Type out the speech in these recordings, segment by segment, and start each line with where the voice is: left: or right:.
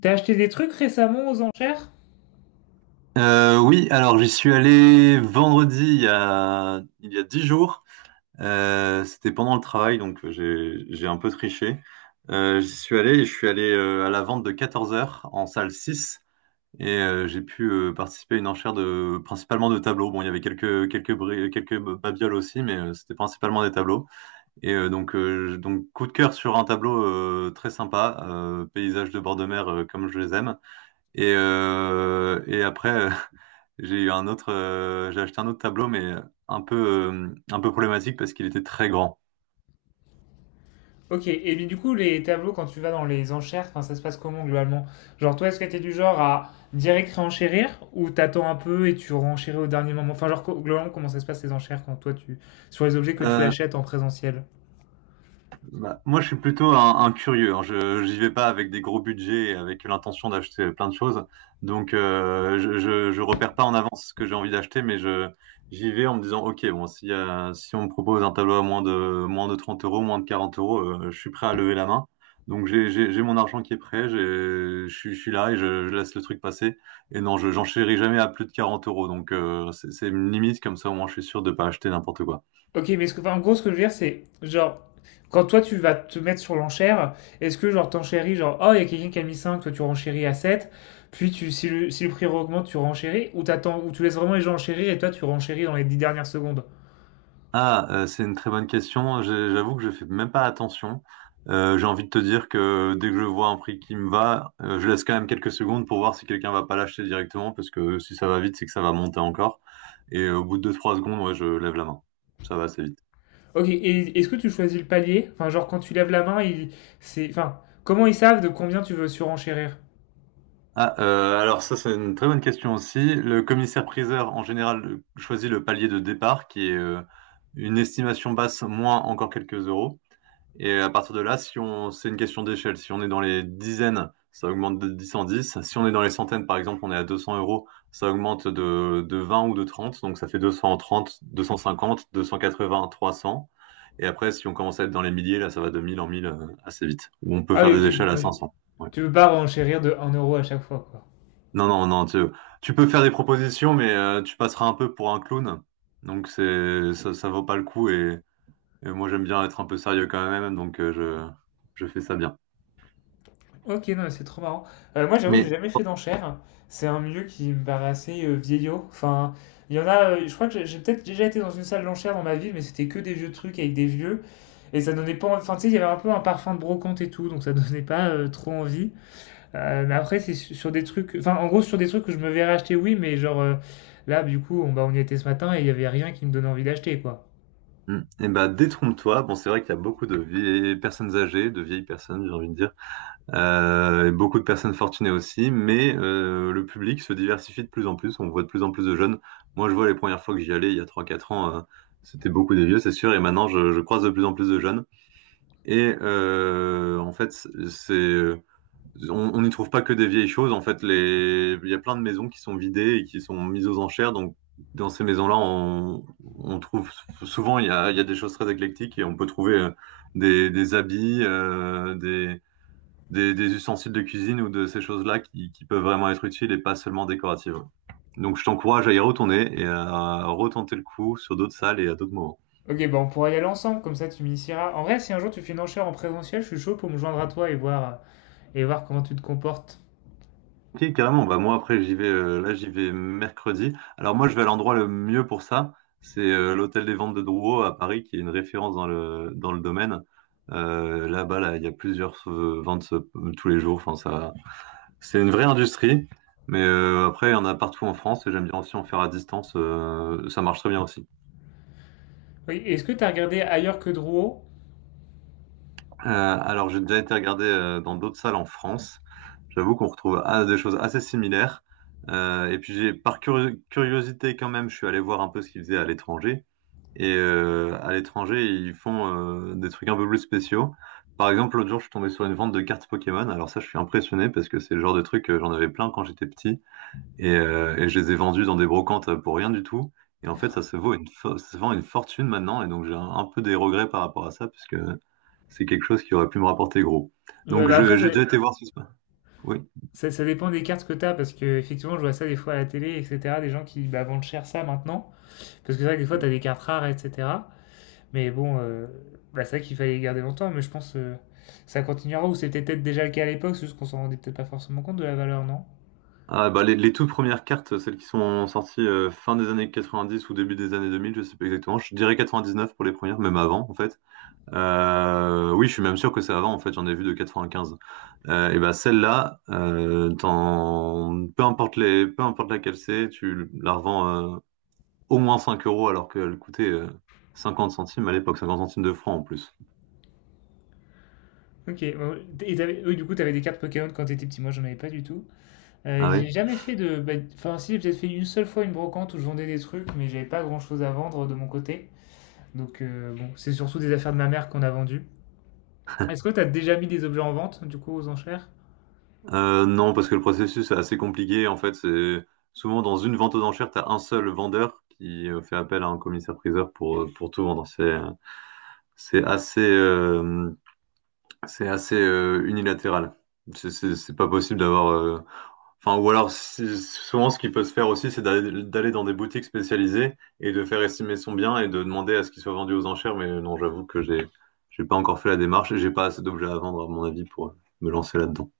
left: T'as acheté des trucs récemment aux enchères?
right: Oui, alors j'y suis allé vendredi il y a 10 jours. C'était pendant le travail, donc j'ai un peu triché. J'y suis allé et je suis allé à la vente de 14 heures en salle 6 et j'ai pu participer à une enchère de principalement de tableaux. Bon, il y avait quelques babioles aussi, mais c'était principalement des tableaux. Donc coup de cœur sur un tableau très sympa, paysage de bord de mer comme je les aime. Et après, j'ai acheté un autre tableau, mais un peu, un peu problématique parce qu'il était très grand.
left: Ok, et bien du coup, les tableaux, quand tu vas dans les enchères, enfin, ça se passe comment globalement? Genre, toi, est-ce que t'es du genre à direct réenchérir ou t'attends un peu et tu renchéris au dernier moment? Enfin, genre, globalement, comment ça se passe les enchères quand toi, tu... sur les objets que tu
right: Euh,
left: achètes en présentiel?
right: Bah, moi, je suis plutôt un curieux, hein. Je j'y vais pas avec des gros budgets et avec l'intention d'acheter plein de choses. Donc, je repère pas en avance ce que j'ai envie d'acheter, mais je j'y vais en me disant, ok, bon, si on me propose un tableau à moins de 30 euros, moins de 40 euros, je suis prêt à lever la main. Donc, j'ai mon argent qui est prêt. J'ai je suis là et je laisse le truc passer. Et non, je j'enchéris jamais à plus de 40 euros. Donc, c'est une limite comme ça. Au moins, je suis sûr de pas acheter n'importe quoi.
left: Ok, mais ce que, enfin, en gros, ce que je veux dire, c'est genre, quand toi, tu vas te mettre sur l'enchère, est-ce que genre, t'enchéris, genre, oh, il y a quelqu'un qui a mis 5, toi, tu renchéris à 7, puis tu, si le, si le prix augmente, tu renchéris ou t'attends, ou tu laisses vraiment les gens enchérir et toi, tu renchéris dans les 10 dernières secondes?
right: Ah, c'est une très bonne question. J'avoue que je fais même pas attention. J'ai envie de te dire que dès que je vois un prix qui me va, je laisse quand même quelques secondes pour voir si quelqu'un va pas l'acheter directement, parce que si ça va vite, c'est que ça va monter encore. Et au bout de deux-trois secondes, ouais, je lève la main. Ça va, c'est vite.
left: Ok, et est-ce que tu choisis le palier? Enfin, genre quand tu lèves la main, ils, c'est, enfin, comment ils savent de combien tu veux surenchérir?
right: Ah, alors ça, c'est une très bonne question aussi. Le commissaire-priseur, en général, choisit le palier de départ, qui est une estimation basse moins encore quelques euros. Et à partir de là, si on, c'est une question d'échelle. Si on est dans les dizaines, ça augmente de 10 en 10. Si on est dans les centaines, par exemple, on est à 200 euros, ça augmente de 20 ou de 30. Donc ça fait 230, 250, 280, 300. Et après, si on commence à être dans les milliers, là, ça va de 1000 en 1000 assez vite. Ou on peut
left: Ah
right: faire
left: oui,
right: des échelles
left: ok,
right: à
left: donc
right: 500.
left: tu veux pas renchérir de un euro à chaque fois, quoi.
right: Non, non, non, tu peux faire des propositions, mais tu passeras un peu pour un clown. Donc c'est ça, ça vaut pas le coup et moi j'aime bien être un peu sérieux quand même, donc je fais ça bien.
left: Ok, non, mais c'est trop marrant. Moi, j'avoue que j'ai
right: Mais
left: jamais fait d'enchères. C'est un milieu qui me paraît assez vieillot. Enfin, il y en a, je crois que j'ai peut-être déjà été dans une salle d'enchères dans ma vie, mais c'était que des vieux trucs avec des vieux. Et ça donnait pas, enfin, tu sais, il y avait un peu un parfum de brocante et tout, donc ça donnait pas trop envie. Mais après, c'est sur des trucs. Enfin, en gros, sur des trucs que je me verrais acheter, oui, mais genre là, du coup, on, bah, on y était ce matin et il n'y avait rien qui me donnait envie d'acheter, quoi.
right: et bah, détrompe-toi, bon c'est vrai qu'il y a beaucoup de vieilles personnes âgées, de vieilles personnes, j'ai envie de dire, et beaucoup de personnes fortunées aussi, mais le public se diversifie de plus en plus, on voit de plus en plus de jeunes. Moi je vois les premières fois que j'y allais il y a trois quatre ans, c'était beaucoup des vieux, c'est sûr, et maintenant je croise de plus en plus de jeunes. En fait, c'est on n'y trouve pas que des vieilles choses. En fait, les il y a plein de maisons qui sont vidées et qui sont mises aux enchères. Donc, dans ces maisons-là, on trouve souvent il y a des choses très éclectiques et on peut trouver des habits, des ustensiles de cuisine ou de ces choses-là qui peuvent vraiment être utiles et pas seulement décoratives. Donc, je t'encourage à y retourner et à retenter le coup sur d'autres salles et à d'autres moments.
left: Ok, bah on pourra y aller ensemble, comme ça tu m'initieras. En vrai, si un jour tu fais une enchère en présentiel, je suis chaud pour me joindre à toi et voir comment tu te comportes.
right: Ok, carrément. Bah moi après j'y vais là j'y vais mercredi. Alors moi je vais à l'endroit le mieux pour ça, c'est l'hôtel des ventes de Drouot à Paris qui est une référence dans le domaine. Là-bas là il y a plusieurs ventes tous les jours. Enfin ça c'est une vraie industrie, mais après il y en a partout en France et j'aime bien aussi en faire à distance. Ça marche très bien aussi.
left: Oui, est-ce que t'as regardé ailleurs que Drouot?
right: Alors, j'ai déjà été regardé dans d'autres salles en France. J'avoue qu'on retrouve, ah, des choses assez similaires. Et puis, j'ai, par curiosité quand même, je suis allé voir un peu ce qu'ils faisaient à l'étranger. À l'étranger, ils font des trucs un peu plus spéciaux. Par exemple, l'autre jour, je suis tombé sur une vente de cartes Pokémon. Alors ça, je suis impressionné parce que c'est le genre de truc que j'en avais plein quand j'étais petit. Et je les ai vendus dans des brocantes pour rien du tout. Et en fait, ça se vend une fortune maintenant. Et donc, j'ai un peu des regrets par rapport à ça, puisque c'est quelque chose qui aurait pu me rapporter gros.
left: Ouais, bah après, ça,
right: J'ai déjà été voir ce. Oui.
left: ça dépend des cartes que t'as, parce que effectivement, je vois ça des fois à la télé, etc. Des gens qui bah, vendent cher ça maintenant. Parce que c'est vrai que des fois, t'as des cartes rares, etc. Mais bon, bah, c'est vrai qu'il fallait les garder longtemps, mais je pense que ça continuera ou c'était peut-être déjà le cas à l'époque, c'est juste qu'on s'en rendait peut-être pas forcément compte de la valeur, non?
right: Ah, bah, les toutes premières cartes, celles qui sont sorties fin des années 90 ou début des années 2000, je sais pas exactement. Je dirais 99 pour les premières, même avant en fait. Oui, je suis même sûr que c'est avant en fait. J'en ai vu de 95. Et bah celle-là, peu importe peu importe laquelle c'est, tu la revends au moins 5 euros alors qu'elle coûtait 50 centimes à l'époque, 50 centimes de francs en plus.
left: Ok, bon, et oui, du coup, t'avais des cartes Pokémon quand t'étais petit. Moi, j'en avais pas du tout.
right: Ah oui.
left: J'ai jamais fait de. Bah, enfin, si, j'ai peut-être fait une seule fois une brocante où je vendais des trucs, mais j'avais pas grand-chose à vendre de mon côté. Donc, bon, c'est surtout des affaires de ma mère qu'on a vendues. Est-ce que t'as déjà mis des objets en vente, du coup, aux enchères?
right: Non, parce que le processus est assez compliqué. En fait, c'est souvent dans une vente aux enchères, tu as un seul vendeur qui fait appel à un commissaire-priseur pour tout vendre. C'est assez, euh, c'est assez unilatéral. C'est pas possible d'avoir. Enfin, ou alors, souvent, ce qui peut se faire aussi, c'est d'aller dans des boutiques spécialisées et de faire estimer son bien et de demander à ce qu'il soit vendu aux enchères. Mais non, j'avoue que j'ai pas encore fait la démarche et j'ai pas assez d'objets à vendre, à mon avis, pour me lancer là-dedans.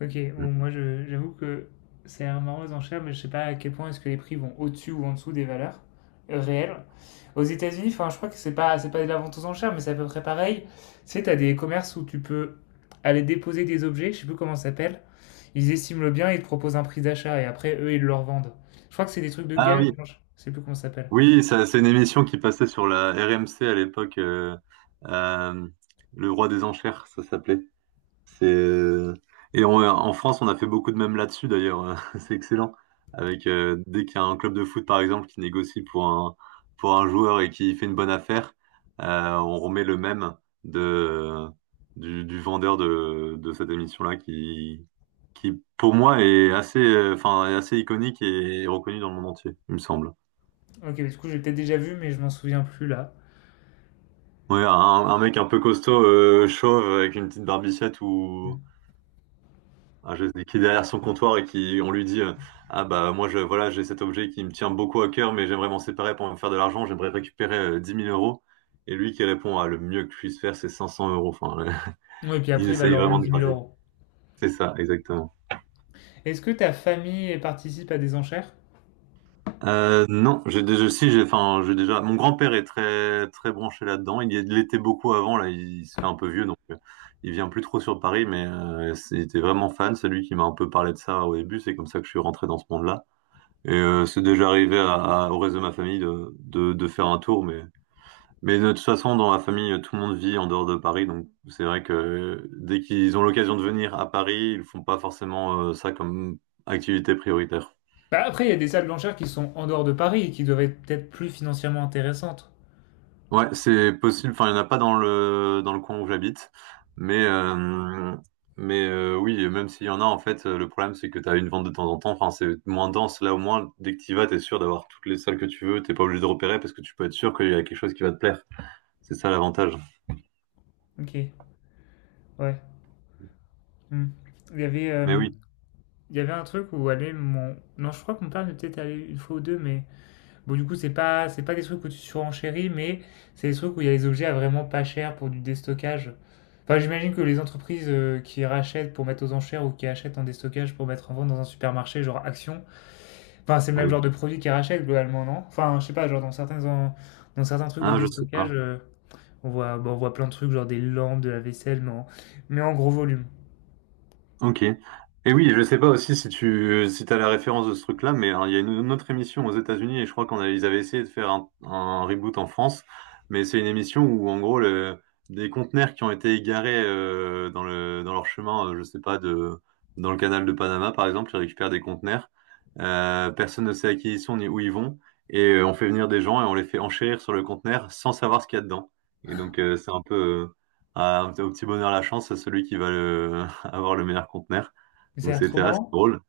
left: Ok, bon, j'avoue que ça a l'air marrant les enchères, mais je sais pas à quel point est-ce que les prix vont au-dessus ou en dessous des valeurs réelles. Aux États-Unis, enfin, je crois que c'est pas de la vente aux enchères, mais c'est à peu près pareil. Tu sais, t'as des commerces où tu peux aller déposer des objets, je sais plus comment ça s'appelle. Ils estiment le bien, ils te proposent un prix d'achat et après eux ils le revendent. Je crois que c'est des trucs de
right: Ah
left: gage,
right: oui.
left: non, je sais plus comment ça s'appelle.
right: Oui, ça, c'est une émission qui passait sur la RMC à l'époque, euh, Le Roi des Enchères, ça s'appelait. C'est euh, En France, on a fait beaucoup de mèmes là-dessus d'ailleurs. C'est excellent. Avec dès qu'il y a un club de foot par exemple qui négocie pour un joueur et qui fait une bonne affaire, on remet le mème de du vendeur de cette émission-là qui pour moi est assez enfin est assez iconique et reconnu dans le monde entier, il me semble.
left: Ok, mais du coup j'ai peut-être déjà vu, mais je m'en souviens plus là.
right: Ouais, un mec un peu costaud, chauve, avec une petite barbichette ou
left: Mm.
right: ah, je sais, qui est derrière son comptoir et qui on lui dit ah bah moi je voilà j'ai cet objet qui me tient beaucoup à cœur mais j'aimerais m'en séparer pour me faire de l'argent, j'aimerais récupérer 10 000 euros et lui qui répond, ah le mieux que je puisse faire c'est 500 euros. Enfin,
left: Ouais, et puis
right: il
left: après il va
right: essaye
left: leur
right: vraiment
left: vendre
right: de
left: dix mille
right: gratter.
left: euros.
right: C'est ça, exactement.
left: Est-ce que ta famille participe à des enchères?
right: Non, j'ai déjà, si, j'ai, enfin, j'ai déjà. Mon grand-père est très, très branché là-dedans. Il l'était beaucoup avant. Là, se fait un peu vieux, donc il vient plus trop sur Paris. Mais il était vraiment fan. C'est lui qui m'a un peu parlé de ça au début. C'est comme ça que je suis rentré dans ce monde-là. C'est déjà arrivé au reste de ma famille de faire un tour. Mais de toute façon, dans ma famille, tout le monde vit en dehors de Paris. Donc c'est vrai que dès qu'ils ont l'occasion de venir à Paris, ils font pas forcément ça comme activité prioritaire.
left: Bah après, il y a des salles blanchères qui sont en dehors de Paris et qui doivent être peut-être plus financièrement intéressantes.
right: Ouais, c'est possible. Enfin, il n'y en a pas dans le coin où j'habite, mais euh, oui, et même s'il y en a, en fait, le problème c'est que tu as une vente de temps en temps. Enfin, c'est moins dense. Là, au moins, dès que tu vas, t'es sûr d'avoir toutes les salles que tu veux. T'es pas obligé de repérer parce que tu peux être sûr qu'il y a quelque chose qui va te plaire. C'est ça l'avantage.
left: Ok, ouais. Hmm. Il y avait,
right: Mais
left: euh,
right: oui,
left: il y avait un truc où aller mon... Non, je crois que mon père est peut-être allé une fois ou deux, mais... Bon, du coup, c'est pas des trucs où tu surenchéris, mais c'est des trucs où il y a des objets à vraiment pas cher pour du déstockage. Enfin, j'imagine que les entreprises qui rachètent pour mettre aux enchères ou qui achètent en déstockage pour mettre en vente dans un supermarché, genre Action, enfin, c'est le
right: ah
left: même
right: oui.
left: genre de produit qu'ils rachètent globalement, non? Enfin, je sais pas, genre dans certains, dans certains trucs de
right: Ah, je sais
left: déstockage...
right: pas.
left: On voit, bon, on voit plein de trucs, genre des lampes, de la vaisselle, mais en gros volume.
right: Ok. Et oui, je sais pas aussi si t'as la référence de ce truc-là, mais hein, il y a une autre émission aux États-Unis et je crois ils avaient essayé de faire un reboot en France, mais c'est une émission où en gros des conteneurs qui ont été égarés dans leur chemin, je sais pas de dans le canal de Panama par exemple, ils récupèrent des conteneurs, personne ne sait à qui ils sont ni où ils vont et on fait venir des gens et on les fait enchérir sur le conteneur sans savoir ce qu'il y a dedans. Et donc c'est un peu au petit bonheur la chance, c'est celui qui va le avoir le meilleur conteneur.
left: Ça a
right: Donc
left: l'air trop
right: c'était assez
left: marrant.
right: drôle.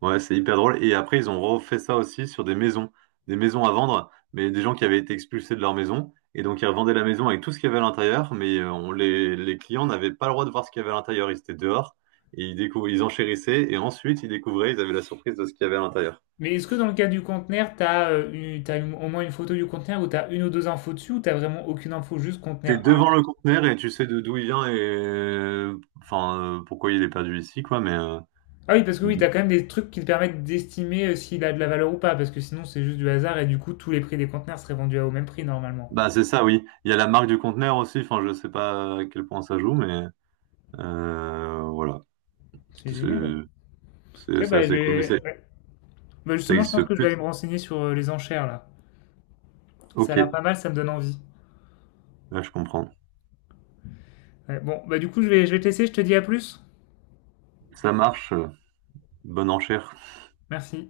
right: Ouais, c'est hyper drôle. Et après, ils ont refait ça aussi sur des maisons à vendre, mais des gens qui avaient été expulsés de leur maison. Et donc, ils revendaient la maison avec tout ce qu'il y avait à l'intérieur, mais les clients n'avaient pas le droit de voir ce qu'il y avait à l'intérieur. Ils étaient dehors et ils enchérissaient. Et ensuite, ils découvraient, ils avaient la surprise de ce qu'il y avait à l'intérieur.
left: Mais est-ce que dans le cas du conteneur, t'as t'as au moins une photo du conteneur ou t'as une ou deux infos dessus ou t'as vraiment aucune info, juste
right: T'es
left: conteneur 1,
right: devant
left: 2,
right: le conteneur et tu sais de d'où il vient et enfin pourquoi il est perdu ici, quoi. Mais
left: Ah oui, parce que oui, t'as quand même des trucs qui te permettent d'estimer s'il a de la valeur ou pas, parce que sinon c'est juste du hasard et du coup tous les prix des conteneurs seraient vendus au même prix normalement.
right: bah c'est ça, oui, il y a la marque du conteneur aussi, enfin je sais pas à quel point ça joue. Mais voilà,
left: C'est
right: c'est
left: génial. Tu
right: c'est-
left: vois,
right: c'est
left: bah,
right: assez cool, mais
left: ouais. Bah,
right: ça
left: justement, je
right: existe
left: pense que je vais aller
right: plus.
left: me renseigner sur les enchères là. Ça a
right: Ok,
left: l'air pas mal, ça me donne envie.
right: là je comprends.
left: Ouais, bon, bah du coup, je vais te laisser, je te dis à plus.
right: Ça marche, bonne enchère.
left: Merci.